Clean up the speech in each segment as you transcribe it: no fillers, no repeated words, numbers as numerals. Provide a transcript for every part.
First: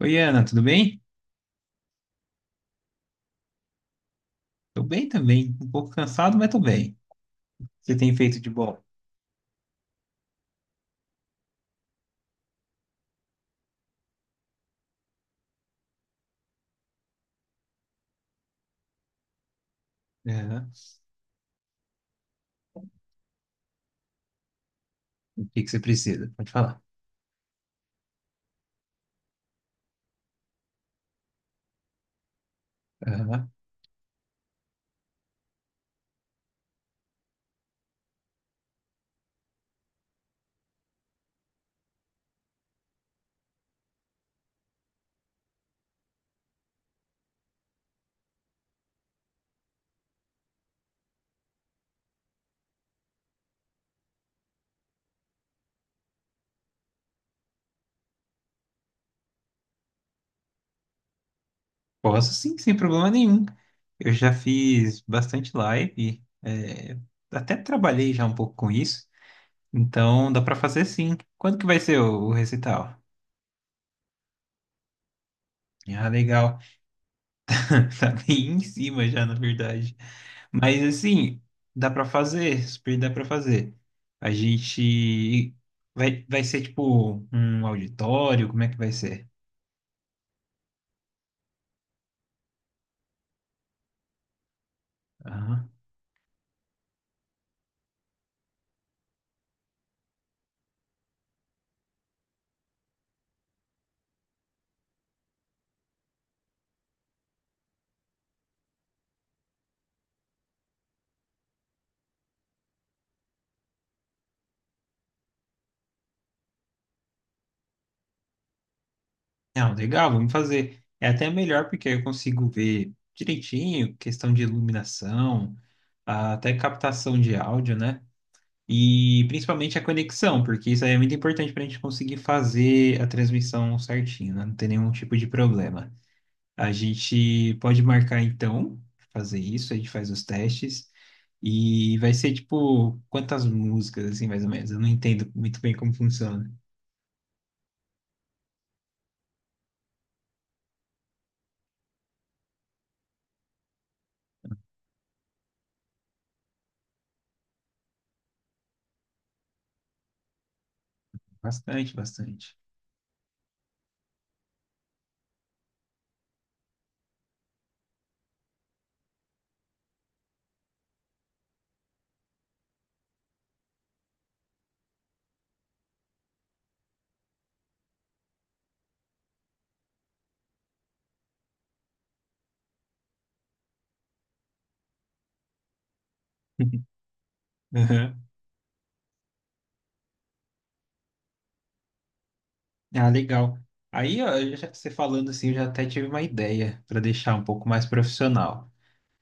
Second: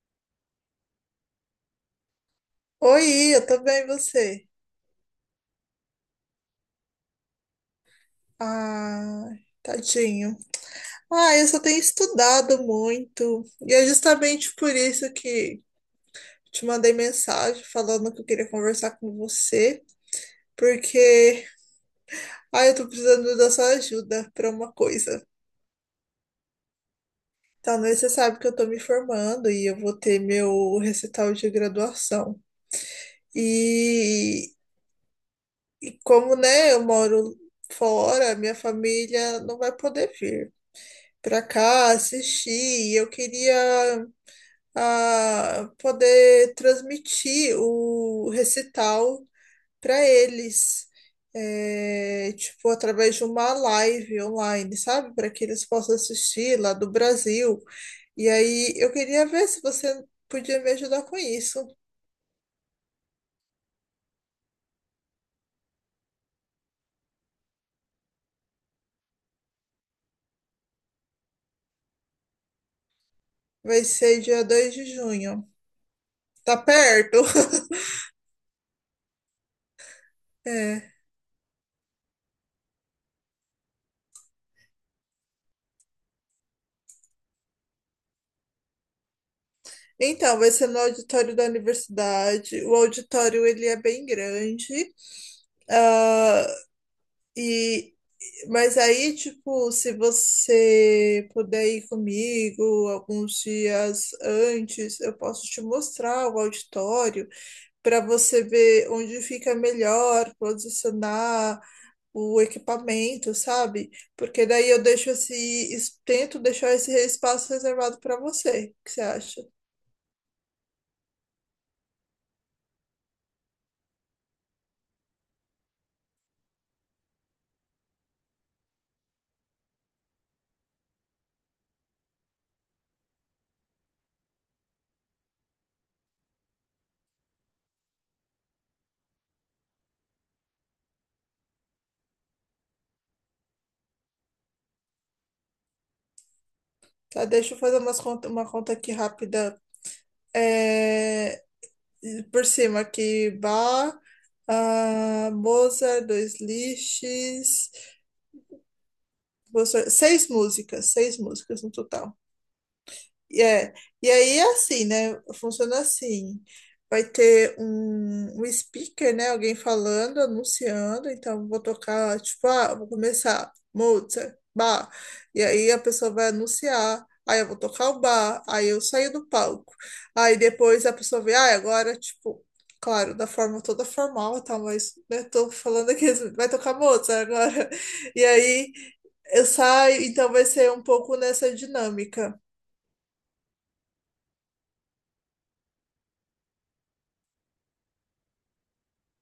Oi, Ana, tudo bem? Oi, eu tô bem, e você? Tô bem também. Um pouco cansado, mas tô bem. O que você tem feito de bom? Ah, tadinho. Eu só tenho estudado muito. E é justamente por isso que te mandei mensagem falando que eu queria conversar com você, Aham. porque eu tô precisando da sua ajuda para uma coisa. O que que você precisa? Pode falar. Então, né, você sabe que eu tô me formando e eu vou ter meu recital de graduação. Aham. E, e como, né, eu moro fora, minha família não vai poder vir pra cá assistir. Eu queria poder transmitir o recital para eles, é, tipo, através de uma live online, sabe? Para que eles possam assistir lá do Brasil. E aí eu queria ver se você podia me ajudar com isso. Posso sim, sem problema nenhum. Eu já fiz bastante live, até trabalhei já um pouco com isso, então dá pra fazer sim. Quando que vai ser o recital? Vai ser dia 2 de junho. Ah, Tá legal. perto? Tá bem em cima já, na verdade. Mas É. assim, dá pra fazer, super dá pra fazer. A gente vai ser tipo um auditório, como é que vai ser? Então, vai ser no auditório da universidade. O auditório ele é bem grande. Aham. Ah, e, mas aí, tipo, se você puder ir comigo alguns dias antes, eu posso te mostrar o auditório para você ver onde fica melhor posicionar o equipamento, sabe? Porque daí eu deixo esse, es- tento deixar esse espaço reservado para você. O que você acha? Não, legal, vamos fazer. É até melhor porque aí eu consigo ver direitinho, questão de iluminação, até captação de áudio, né? E principalmente a conexão, porque isso aí é muito importante para a gente conseguir fazer a transmissão certinho, né? Não ter nenhum tipo de problema. A gente pode marcar então, fazer isso, a gente faz os testes. E vai ser tipo, quantas músicas, assim, mais ou menos? Eu não entendo muito bem como funciona. Tá, deixa eu fazer umas conta, uma conta aqui rápida. É, E por cima aqui, Mozart, dois lixes, seis músicas no Bastante, total. bastante. E É, e aí é assim, né? Funciona assim. Vai ter um speaker, né? Alguém falando, anunciando. Então, vou tocar, tipo, vou começar Mozart, Bach. E aí a pessoa vai anunciar. Aí eu vou tocar o bar, aí eu saio do palco. Aí depois a pessoa vê, ah, agora, tipo, claro, da forma toda formal e tal, mas né, tô falando aqui, vai tocar Mozart agora. Aham. E aí eu saio, então vai ser um pouco nessa dinâmica. Ah, legal. Aí, ó, eu já você falando assim, eu já até tive uma ideia para deixar um pouco mais profissional.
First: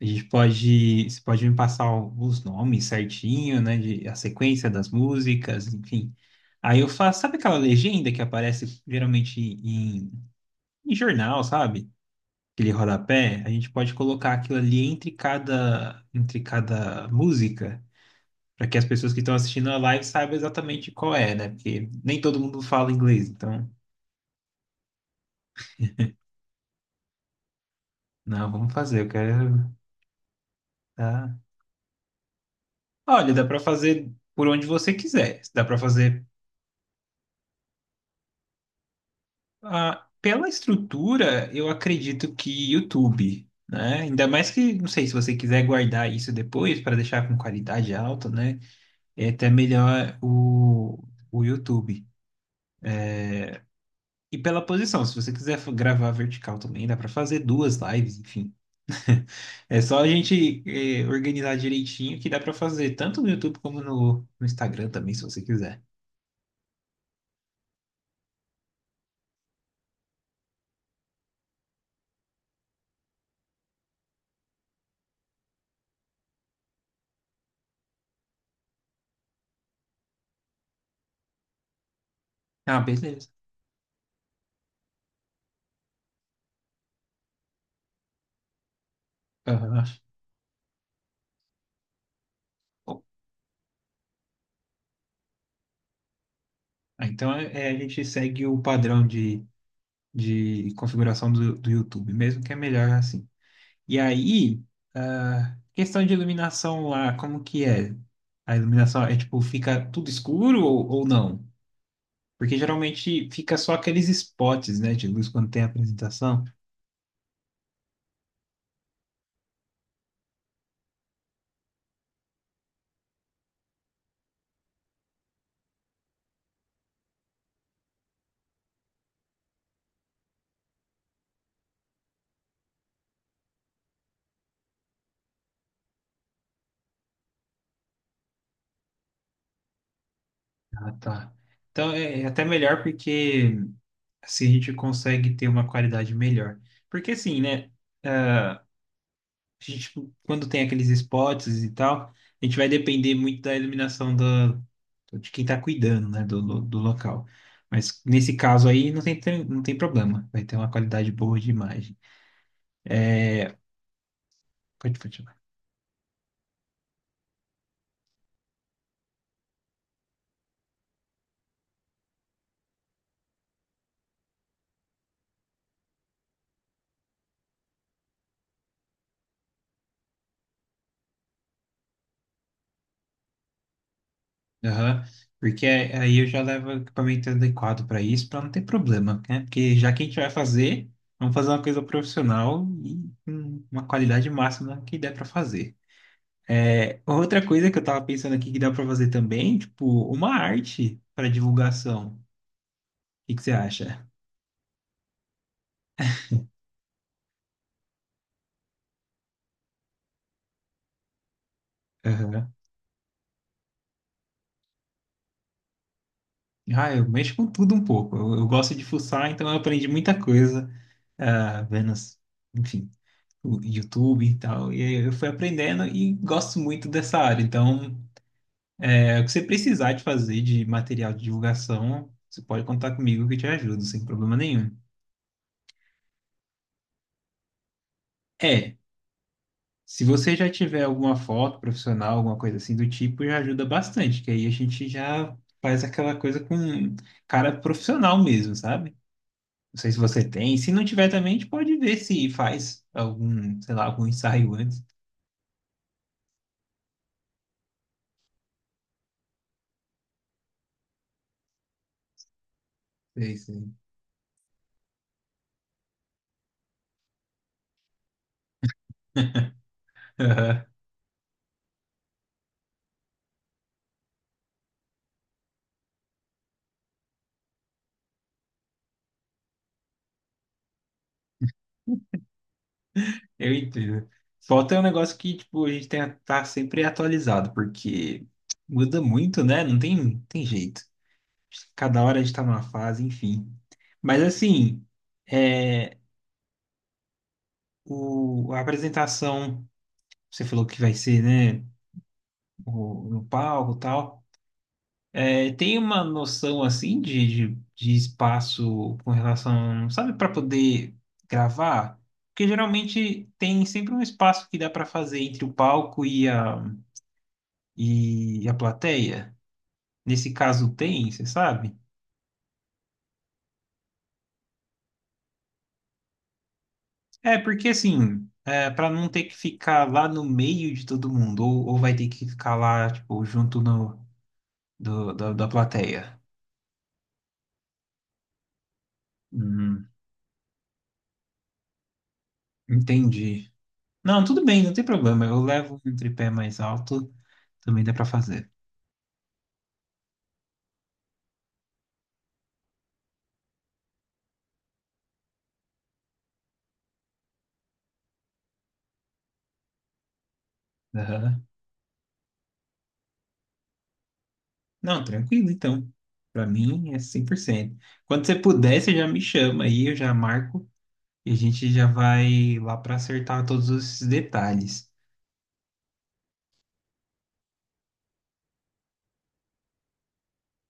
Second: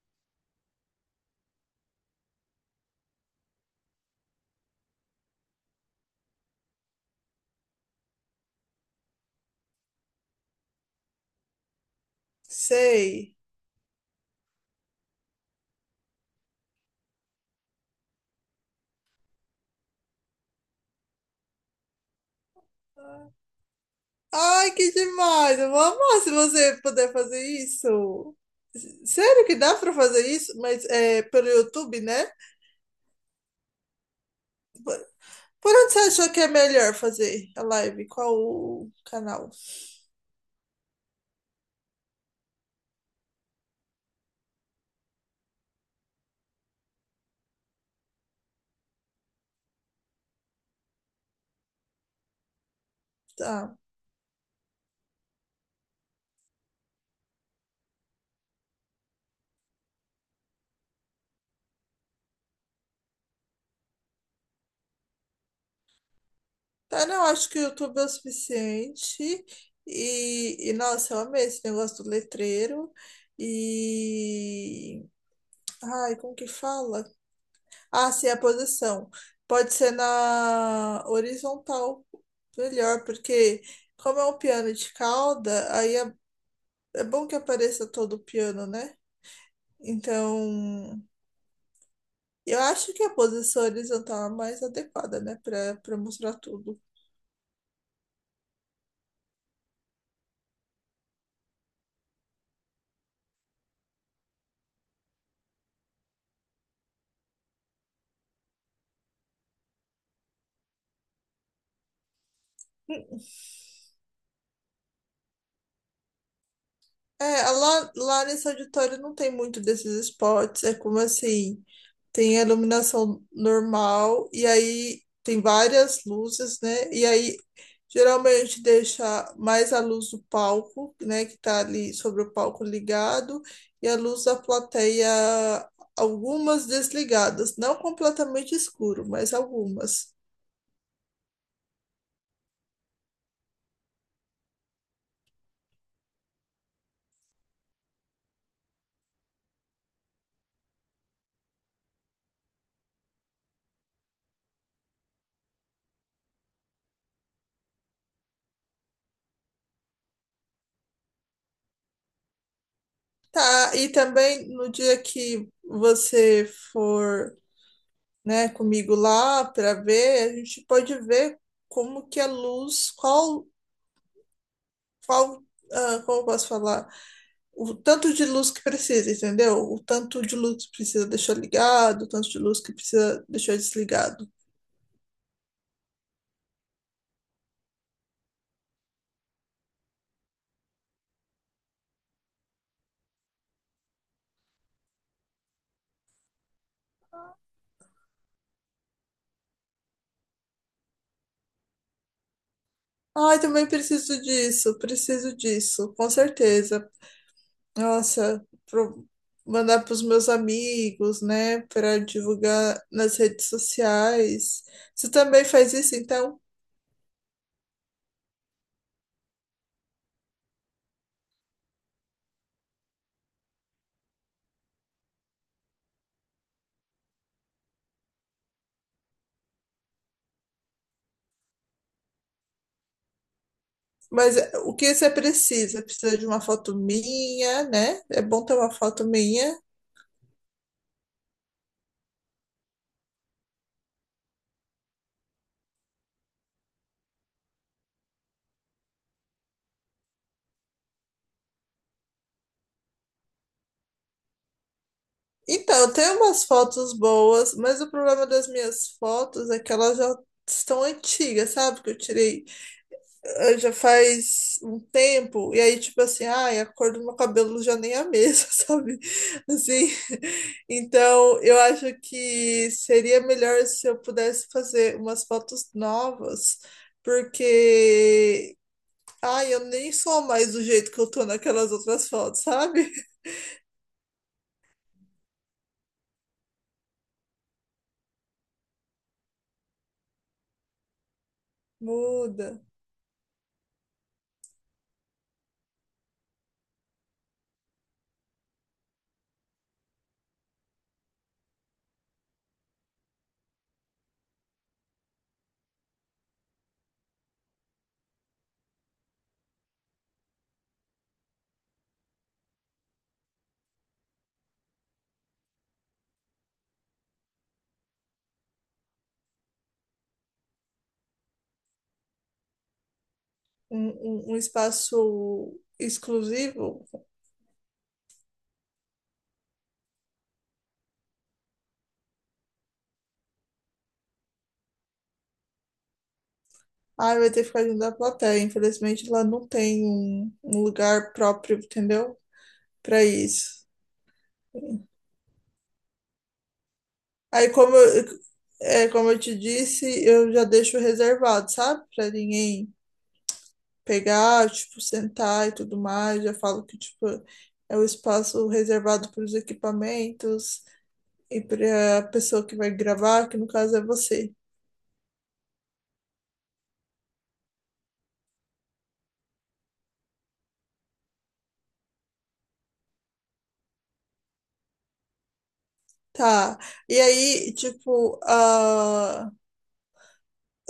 A gente pode, você pode me passar os nomes certinho, né, de, a sequência das músicas, enfim. Aí eu faço, sabe aquela legenda que aparece geralmente em em jornal, sabe? Aquele Sei. rodapé, a gente pode colocar aquilo ali entre cada música, para que as pessoas que estão assistindo a live saibam exatamente qual é, né? Porque nem todo mundo fala inglês, então, Ai, que demais! Eu vou amar se você puder fazer isso. não, vamos fazer, eu Sério que quero. dá pra fazer isso? Mas é Tá? pelo YouTube, né? Olha, dá para fazer por onde você Por quiser. Dá por para onde você fazer achou que é melhor fazer a live? Qual o canal? Pela estrutura, eu acredito que YouTube, né? Ainda mais que, não sei, se você quiser guardar isso depois para deixar com qualidade alta, né? É até melhor o YouTube. Tá. E pela posição, se você quiser gravar vertical também, dá para fazer duas lives, enfim. É só a gente organizar direitinho que dá para fazer tanto no YouTube como no Instagram também, se você quiser. Tá, não, acho que o YouTube é o suficiente. E, nossa, eu amei esse negócio do letreiro. E. Ai, como que fala? Ah, sim, a posição. Pode ser na horizontal, Ah, melhor, beleza. porque como é um piano de cauda, é bom que apareça todo o piano, né? Aham. Então, eu acho Bom, que a posição horizontal é a mais adequada, né, para mostrar tudo. Então a gente segue o padrão de configuração do YouTube mesmo, que é melhor assim. E aí, questão de iluminação lá, como que é? A iluminação é tipo, fica tudo escuro ou não? Porque geralmente fica só aqueles spots, né, de luz quando tem apresentação. É, lá nesse auditório não tem muito desses spots, é como assim, tem a iluminação normal e aí tem várias luzes, né? E aí geralmente deixa mais a luz do palco, né, que tá ali sobre o palco ligado, e a luz da plateia, algumas desligadas, não completamente escuro, mas algumas. Ah, tá. Então é até melhor porque assim a gente consegue ter uma qualidade melhor. Porque assim, né, ah, a gente, tipo, quando tem aqueles spots e tal, a gente vai depender muito da iluminação de quem está cuidando, né, do local. Mas nesse caso aí não tem, não tem problema, vai ter uma qualidade boa de imagem. Tá, e também no Pode, dia pode. que você for, né, comigo lá para ver, a gente pode ver como que a luz, qual, como eu posso falar, o tanto de luz que precisa, entendeu? O tanto de luz que precisa deixar ligado, o tanto de luz que precisa deixar desligado. Aham. Porque aí eu já levo o equipamento adequado para isso, para não ter problema, né? Porque já que a gente vai fazer, vamos fazer uma coisa profissional e com uma qualidade máxima que der para fazer. É, outra coisa que eu tava pensando aqui que dá para fazer também, tipo, uma arte para divulgação. O que Ai, que você também acha? Preciso disso, com certeza. Nossa, pro, mandar para os meus amigos, né, para Aham. divulgar nas redes sociais. Você também faz isso, então? Ah, eu mexo com tudo um pouco. Eu gosto de fuçar, então eu aprendi muita coisa, vendo, enfim, o YouTube e tal. E aí eu fui aprendendo e gosto muito dessa área. Então. É, o que você precisar de fazer de material de divulgação, você pode contar comigo que eu te ajudo, sem problema Mas nenhum. o que você precisa? Precisa de uma foto minha, né? É bom ter uma É, foto minha. se você já tiver alguma foto profissional, alguma coisa assim do tipo, já ajuda bastante, que aí a gente já faz aquela coisa com cara profissional mesmo, sabe? Não sei se você tem. Se não tiver também, a gente pode ver se faz algum, sei lá, algum ensaio antes. Então, eu tenho umas fotos boas, mas o problema das minhas fotos é que elas já estão antigas, sabe? Que eu tirei Não já sei. faz um tempo, e aí, tipo assim, ai, a cor do meu cabelo já nem é a mesma, sabe? Assim, então eu acho que seria melhor se eu pudesse fazer umas fotos novas, porque ai, eu nem sou mais do jeito que eu tô naquelas outras fotos, sabe? Eu entendo. Foto é um negócio que, tipo, a gente tem que estar sempre atualizado, porque muda muito, né? Não tem, tem jeito. Cada hora a gente tá Muda. numa fase, enfim. Mas, assim, é, a apresentação, você falou que vai ser, né? No palco e tal. É, tem uma noção, assim, de espaço com relação, sabe, para poder gravar? Porque geralmente tem sempre um espaço que dá para fazer entre o palco e a. E a plateia? Nesse caso tem, você sabe? Um, um espaço exclusivo. É, porque assim, é, para não ter que ficar lá no meio de todo mundo, ou vai ter que ficar lá, tipo, junto no, da plateia. Ai, vai ter que ficar junto da plateia. Infelizmente, lá não tem Hum, um lugar próprio, entendeu? Pra entendi. isso. Não, tudo bem, não tem problema. Eu levo um tripé mais alto, Aí, como também dá pra eu, fazer. é, como eu te disse, eu já deixo reservado, sabe? Pra ninguém pegar, tipo, sentar e tudo mais. Já falo que, tipo, é o espaço reservado para os equipamentos e Aham. para a pessoa que vai gravar, que no caso é você. Não, tranquilo, então. Pra mim é 100%. Quando você puder, você já me chama aí, eu já marco e a gente já vai lá pra acertar todos esses detalhes. Tá. E aí, tipo, a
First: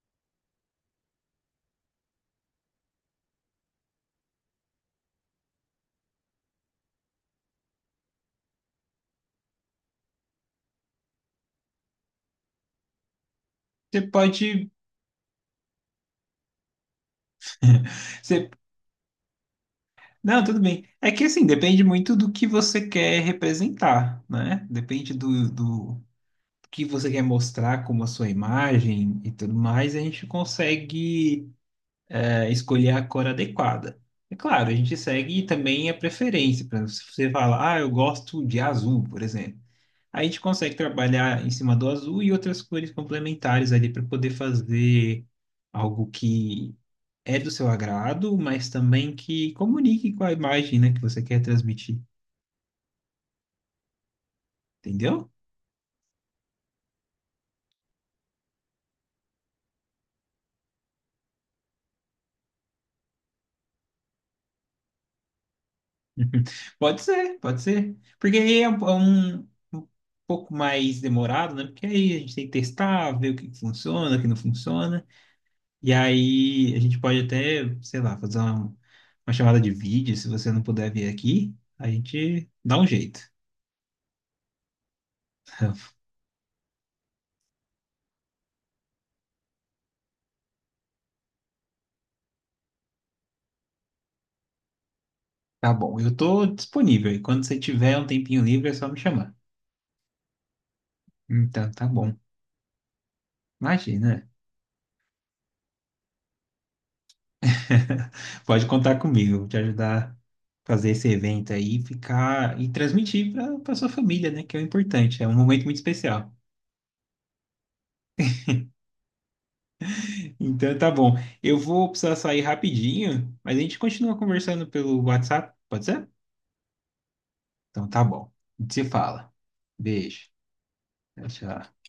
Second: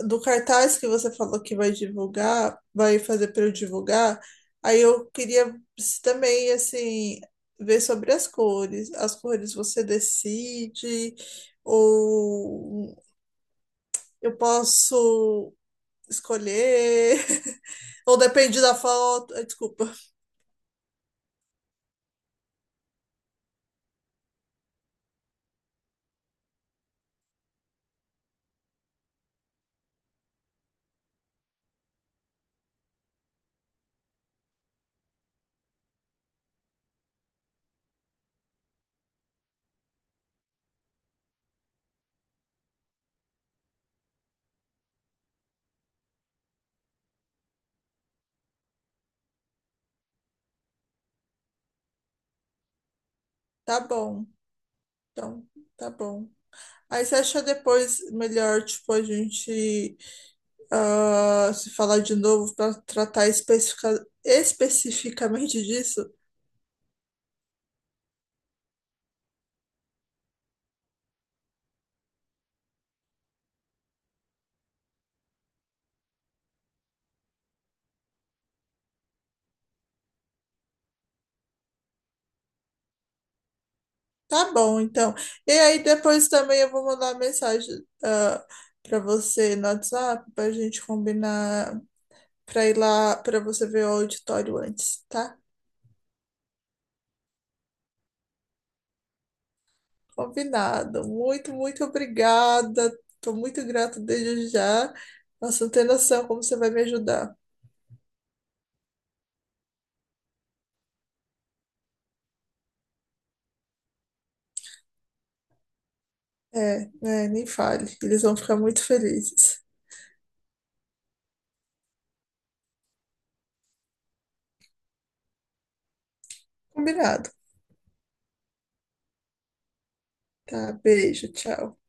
do cartaz que você falou que vai divulgar, vai fazer para eu divulgar, aí eu queria também, assim, ver sobre as cores. As cores você decide, ou Você eu pode. posso escolher, ou Você... depende da foto. Ah, desculpa. Não, tudo bem. É que assim, depende muito do que você quer representar, né? Depende do que você quer mostrar como a sua imagem e tudo mais, a gente consegue escolher a cor adequada. É claro, a gente segue também a preferência. Por exemplo, se você fala, ah, eu gosto de azul, por exemplo. Aí a gente consegue trabalhar em cima do azul e outras cores complementares ali para poder fazer algo que é do seu agrado, mas também que comunique com a imagem, né, que você quer transmitir, Tá bom. entendeu? Então, tá bom. Aí você acha depois melhor, tipo, a gente se falar de novo para tratar especificamente disso? Pode ser, pode ser. Porque aí é um um pouco mais demorado, né? Porque aí a gente tem que testar, ver o que que funciona, o que não funciona. E aí a gente pode até, sei lá, fazer uma chamada de vídeo, se você não puder vir aqui, a gente dá um jeito. Tá bom, então. E aí depois também eu vou mandar uma mensagem para você no WhatsApp para a gente combinar para ir lá para você ver o auditório antes, tá? Tá bom, eu tô disponível. E quando você tiver um tempinho livre, é só me chamar. Combinado. Muito, Então, muito tá bom. obrigada. Tô muito grata Imagina. desde já. Nossa, não tem noção como você vai me ajudar. Pode contar comigo, te ajudar a fazer esse evento aí, e ficar e transmitir para sua família, né? Que é o importante, é um momento muito especial. É, né, nem fale. Eles vão ficar muito felizes. Então tá bom. Eu vou precisar sair rapidinho, mas a gente continua conversando pelo WhatsApp, pode ser? Combinado. Então tá bom. A gente se fala. Beijo. Tá, Tchau, beijo, tchau. tchau.